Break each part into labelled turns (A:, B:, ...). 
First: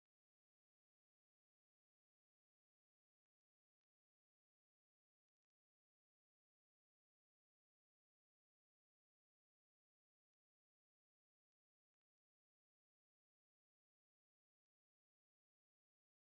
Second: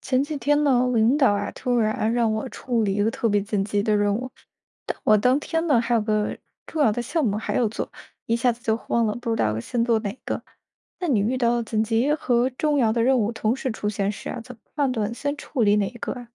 A: 前几天呢，领导啊突然让我处理一个特别紧急的任务，但我当天呢还有个重要的项目还要做，一下子就慌了，不知道先做哪个。那你遇到紧急和重要的任务同时出现时啊，怎么判断先处理哪一个啊？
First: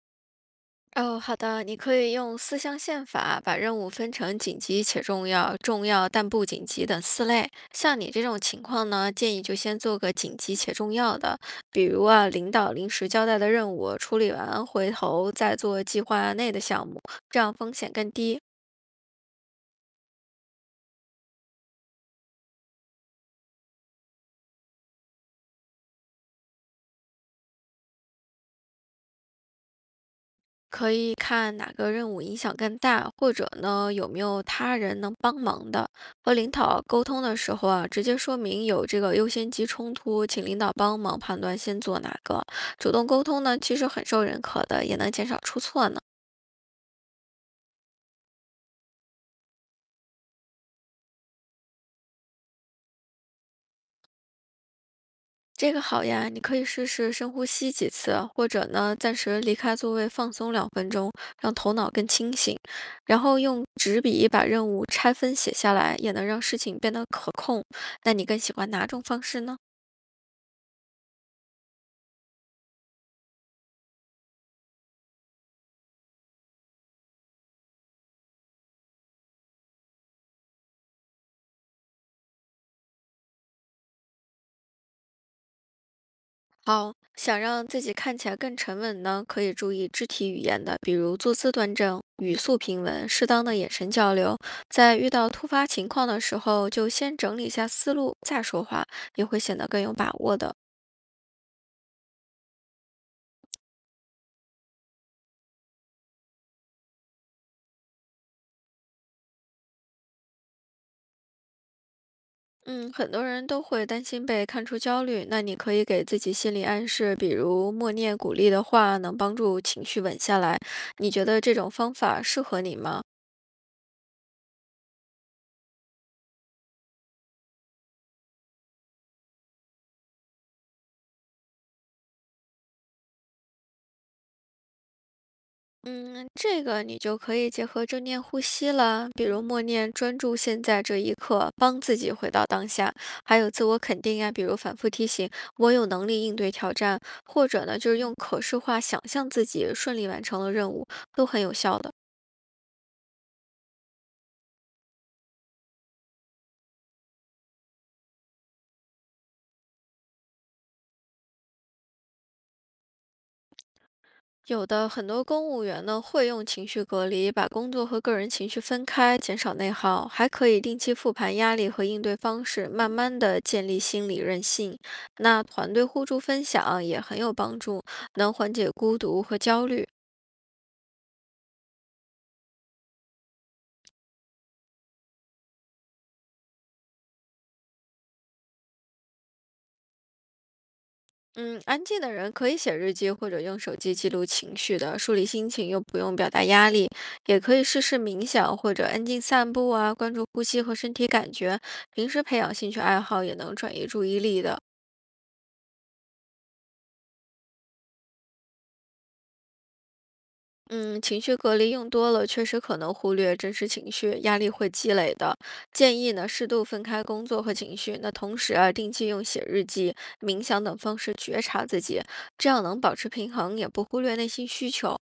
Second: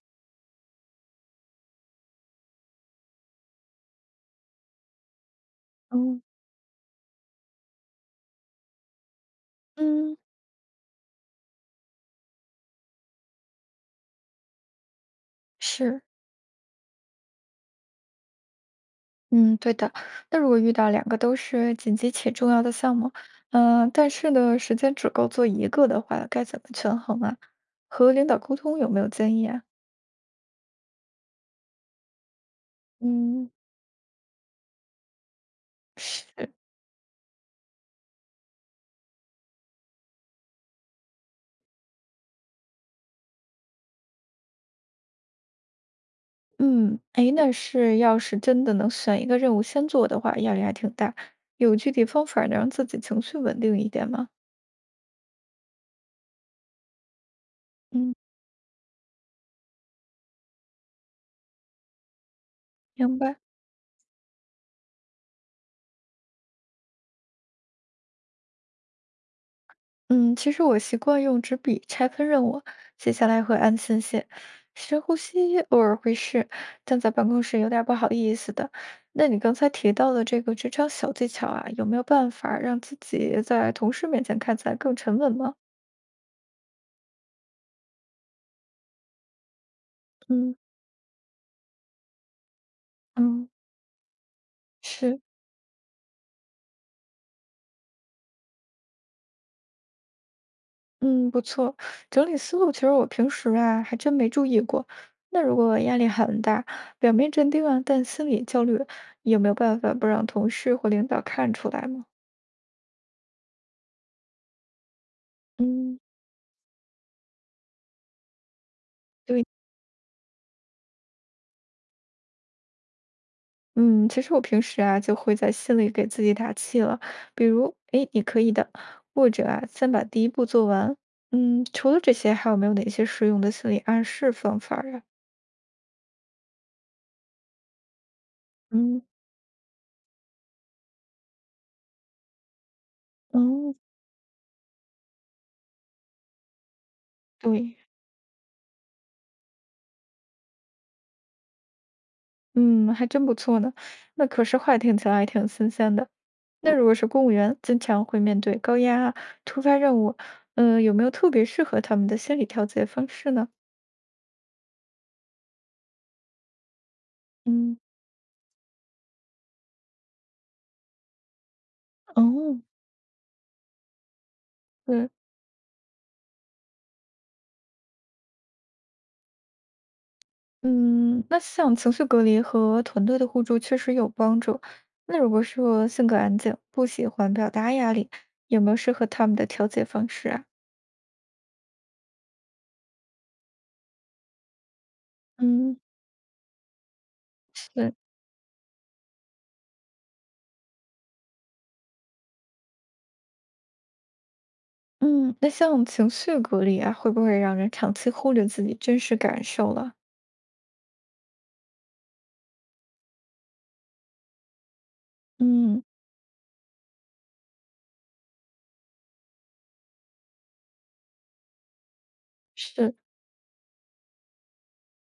B: 哦，好的，你可以用四象限法把任务分成紧急且重要、重要
A: 哦，
B: 但不紧急等四类。像你这种情况呢，建议就先做个
A: 嗯，
B: 紧急且重要的，比如啊，领导临时交代的任务处理完，回头再做
A: 是，
B: 计划内的项目，这样风险更低。
A: 嗯，对的。那如果遇到两个都是紧急且重要的项目，但是呢，时间只够做一个的话，该怎么权衡啊？和领导沟通有没有建议啊？
B: 可以看哪个任务影响更大，或者
A: 嗯。
B: 呢有没有他人能帮忙的。和领
A: 是，
B: 导沟通的时候啊，直接说明有这个优先级冲突，请领导帮忙判断先做哪个。主动沟通呢，其实很受认可的，也能减少出错呢。
A: 嗯，哎，那是要是真的能选一个任务先做的话，压力还挺大。有具体方法能让自己情绪稳定一点吗？
B: 这个好呀，你可以试试深呼吸几
A: 嗯，
B: 次，或者呢暂时离开座位放松2分钟，让头脑更清醒。
A: 明
B: 然后
A: 白。
B: 用纸笔把任务拆分写下来，也能让事情变得可控。那你更喜欢哪种方式呢？
A: 嗯，其实我习惯用纸笔拆分任务，写下来会安心些。深呼吸，偶尔会试，但在办公室有点不好意思的。那你刚才提到的这个职场小技巧啊，有没有办法让自己在同事面前看起来更沉稳吗？
B: 好，想让自己看起来更沉稳呢，可以注意肢体语
A: 嗯。
B: 言的，比如坐姿端正、语速平稳、适当
A: 嗯，
B: 的眼神交流。在遇
A: 是。
B: 到突发情况的时候，就先整理一下思路再说话，也会显得更有把握的。
A: 嗯，不错，整理思路其实我平时啊还真没注意过。那如果压力很大，表面镇定啊，但心里焦虑，有没有办法不让同事或领导看出来吗？
B: 嗯，很多人都会担心被看出焦虑，那你可以
A: 嗯，
B: 给自己心理暗示，比如默念鼓励的话，能帮
A: 对，
B: 助情绪稳下来。你觉得这种方法适合你吗？
A: 嗯，其实我平时啊就会在心里给自己打气了，比如，哎，你可以的，或者啊，先把第一步做完。嗯，除了这些，还有没有哪些实用的心理暗示方法呀？
B: 嗯，这个你就可以结合正念呼吸
A: 嗯，
B: 了，比如默念专注现在这一刻，帮自己回到当下，还有自
A: 哦，
B: 我肯定呀，比如反复提醒我有能力应对挑战，或者
A: 对。
B: 呢，就是用可视化想象自己顺利完成了任务，都很有效的。
A: 嗯，还真不错呢。那可视化听起来还挺新鲜的。那如果是公务员，经常会面对高压啊、突发任务，有没有特别适合他们的心理调节方式呢？
B: 有的很多公务员呢会用情绪隔离，把工
A: 嗯，
B: 作和个人情绪分开，减少内耗，还可以定期复盘压力和应对方
A: 哦，
B: 式，慢慢的建立心理韧性。
A: 对，
B: 那团队互助分享也很有帮助，能缓解孤独和焦虑。
A: 嗯，那像情绪隔离和团队的互助确实有帮助。那如果说性格安静，不喜欢表达压力，有没有适合他们的调节方式啊？
B: 嗯，安静的人可以写日记或者用手机记录情绪的，梳理心情
A: 嗯，
B: 又不用表达压力，也可以试
A: 是，
B: 试冥想或者安静散步啊，关注呼吸和身体感觉。平时培养兴趣爱好也能转移注意力的。
A: 嗯，那像情绪隔离啊，会不会让人长期忽略自己真实感受了？
B: 嗯，情绪隔离用多了，确实可能忽略真实情绪，压力会积累的。
A: 嗯，
B: 建议呢，适度分开工作和情绪，那同时啊，定期用写日记、冥想等方式觉察自己，这样能
A: 是，
B: 保持平衡，也不忽略内心需求。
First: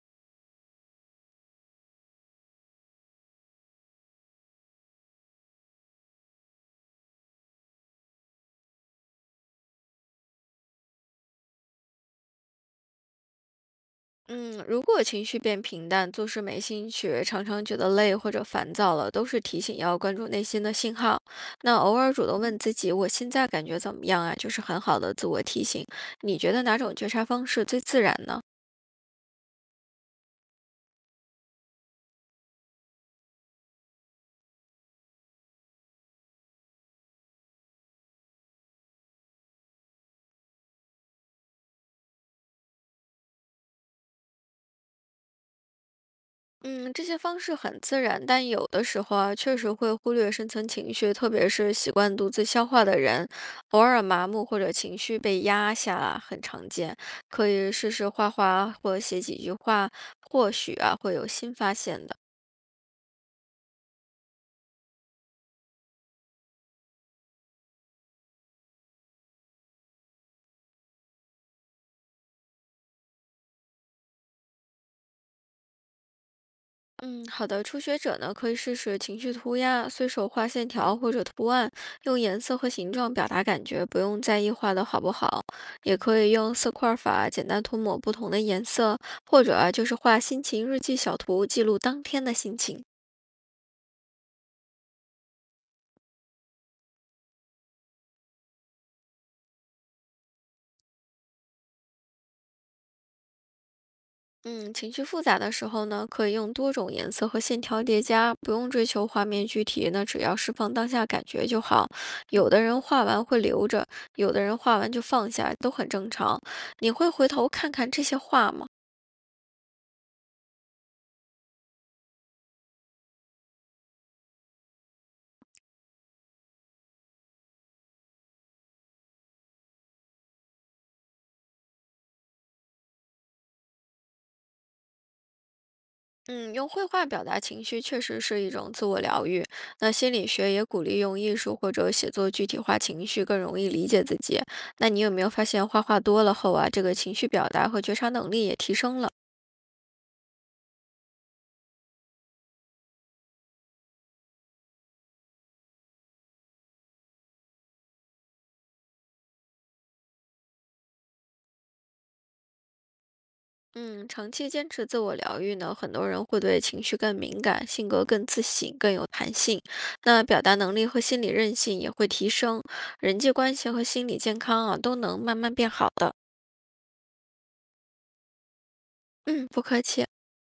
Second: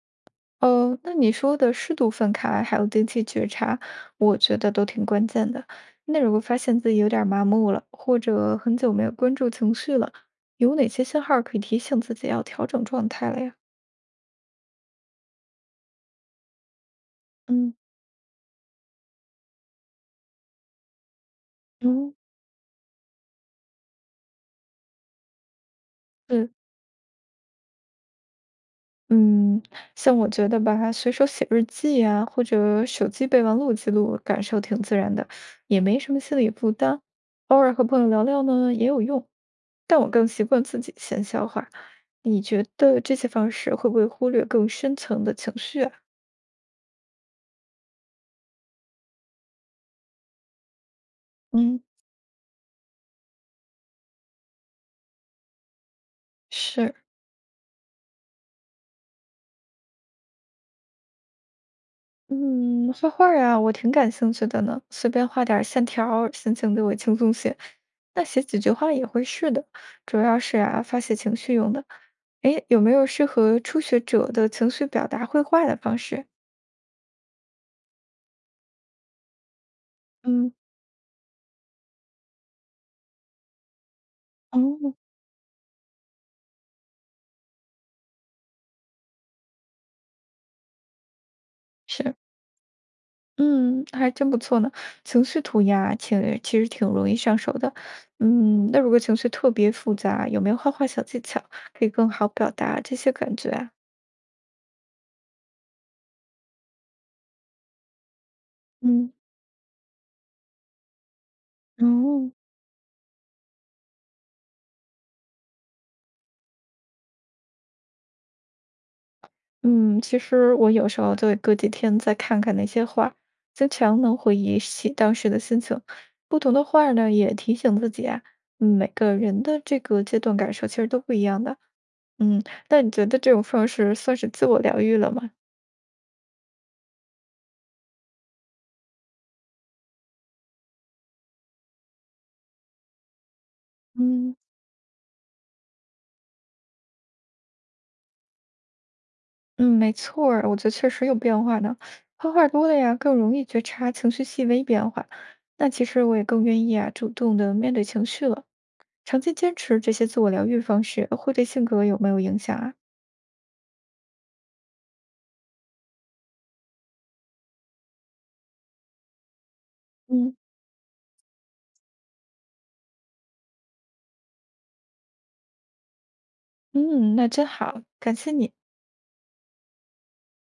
A: 那你说的适度分开，还有定期觉察，我觉得都挺关键的。那如果发现自己有点儿麻木了，或者很久没有关注情绪了，有哪些信号儿可以提醒自己要调整状态了呀？
B: 嗯，如果情绪变平淡，做事没兴趣，常常
A: 嗯，
B: 觉得累或者烦躁了，都是提醒要关注内心的信号。那偶尔
A: 嗯，
B: 主动问自己，我现在感觉怎么样啊？就是很好的自我提醒。你
A: 是
B: 觉得哪种觉察方式最自然呢？
A: 嗯，像我觉得吧，随手写日记呀，或者手机备忘录记录，感受挺自然的，也没什么心理负担。偶尔和朋友聊聊呢，也有用。但我更习惯自己先消化。你觉得这些方式会不会忽略更深层的情绪啊？
B: 嗯，这些方式很自然，但有的时候啊，确实会忽略深层情绪，特别是
A: 嗯，
B: 习惯独自消化的人，偶尔麻木或者情绪被压下啊很常
A: 是，
B: 见。可以试试画画啊或写几句话，或许啊会有新发现的。
A: 嗯，画画儿啊，我挺感兴趣的呢，随便画点儿线条儿，心情就会轻松些。那写几句话也会是的，主要是啊发泄情绪用的。诶，有没有适合初学者的情绪表达绘画的方式？
B: 嗯，好的。初学者呢，可以试试情绪涂鸦，随手画
A: 嗯，
B: 线条或者图案，用颜色和形状表达感觉，不用在意画的
A: 哦，
B: 好不好。也可以用色块法，简单涂抹不同的颜色，或者啊，就是画心情日记小图，记录当
A: 是，
B: 天的心情。
A: 嗯，还真不错呢。情绪涂鸦其实挺容易上手的。嗯，那如果情绪特别复杂，有没有画画小技巧可以更好表达这些感觉啊？
B: 嗯，情绪复杂的时候呢，可以用多种颜色和线条叠加，不用追求
A: 嗯，
B: 画面具体，那只要释放当下感觉就
A: 哦。
B: 好。有的人画完会留着，有的人画完就放下，都很正常。你会回头看看这些画吗？
A: 嗯，其实我有时候就会隔几天再看看那些画，经常能回忆起当时的心情。不同的画儿呢，也提醒自己啊，嗯每个人的这个阶段感受其实都不一样的。嗯，那你觉得这种方式算是自我疗愈了吗？
B: 嗯，用绘画表达情绪确实是一种自我疗愈。那心理学也鼓励用艺术或者写作具体化情绪，更容易理解自
A: 嗯，
B: 己。那你有没有发现画画多了后啊，这个情绪表达和觉察能力也提升了？
A: 嗯，没错儿，我觉得确实有变化呢。画画多了呀，更容易觉察情绪细微变化。那其实我也更愿意啊，主动的面对情绪了。长期坚持这些自我疗愈方式，会对性格有没有影响啊？
B: 嗯，长期坚持自我疗愈呢，很多人会对情绪更敏感，性格更自信，更有弹性。那
A: 嗯。
B: 表达能力和心理韧性也会提升，人际关系和心理健康啊，都能慢慢变好的。
A: 嗯，那真好，感谢你。
B: 嗯，不客气。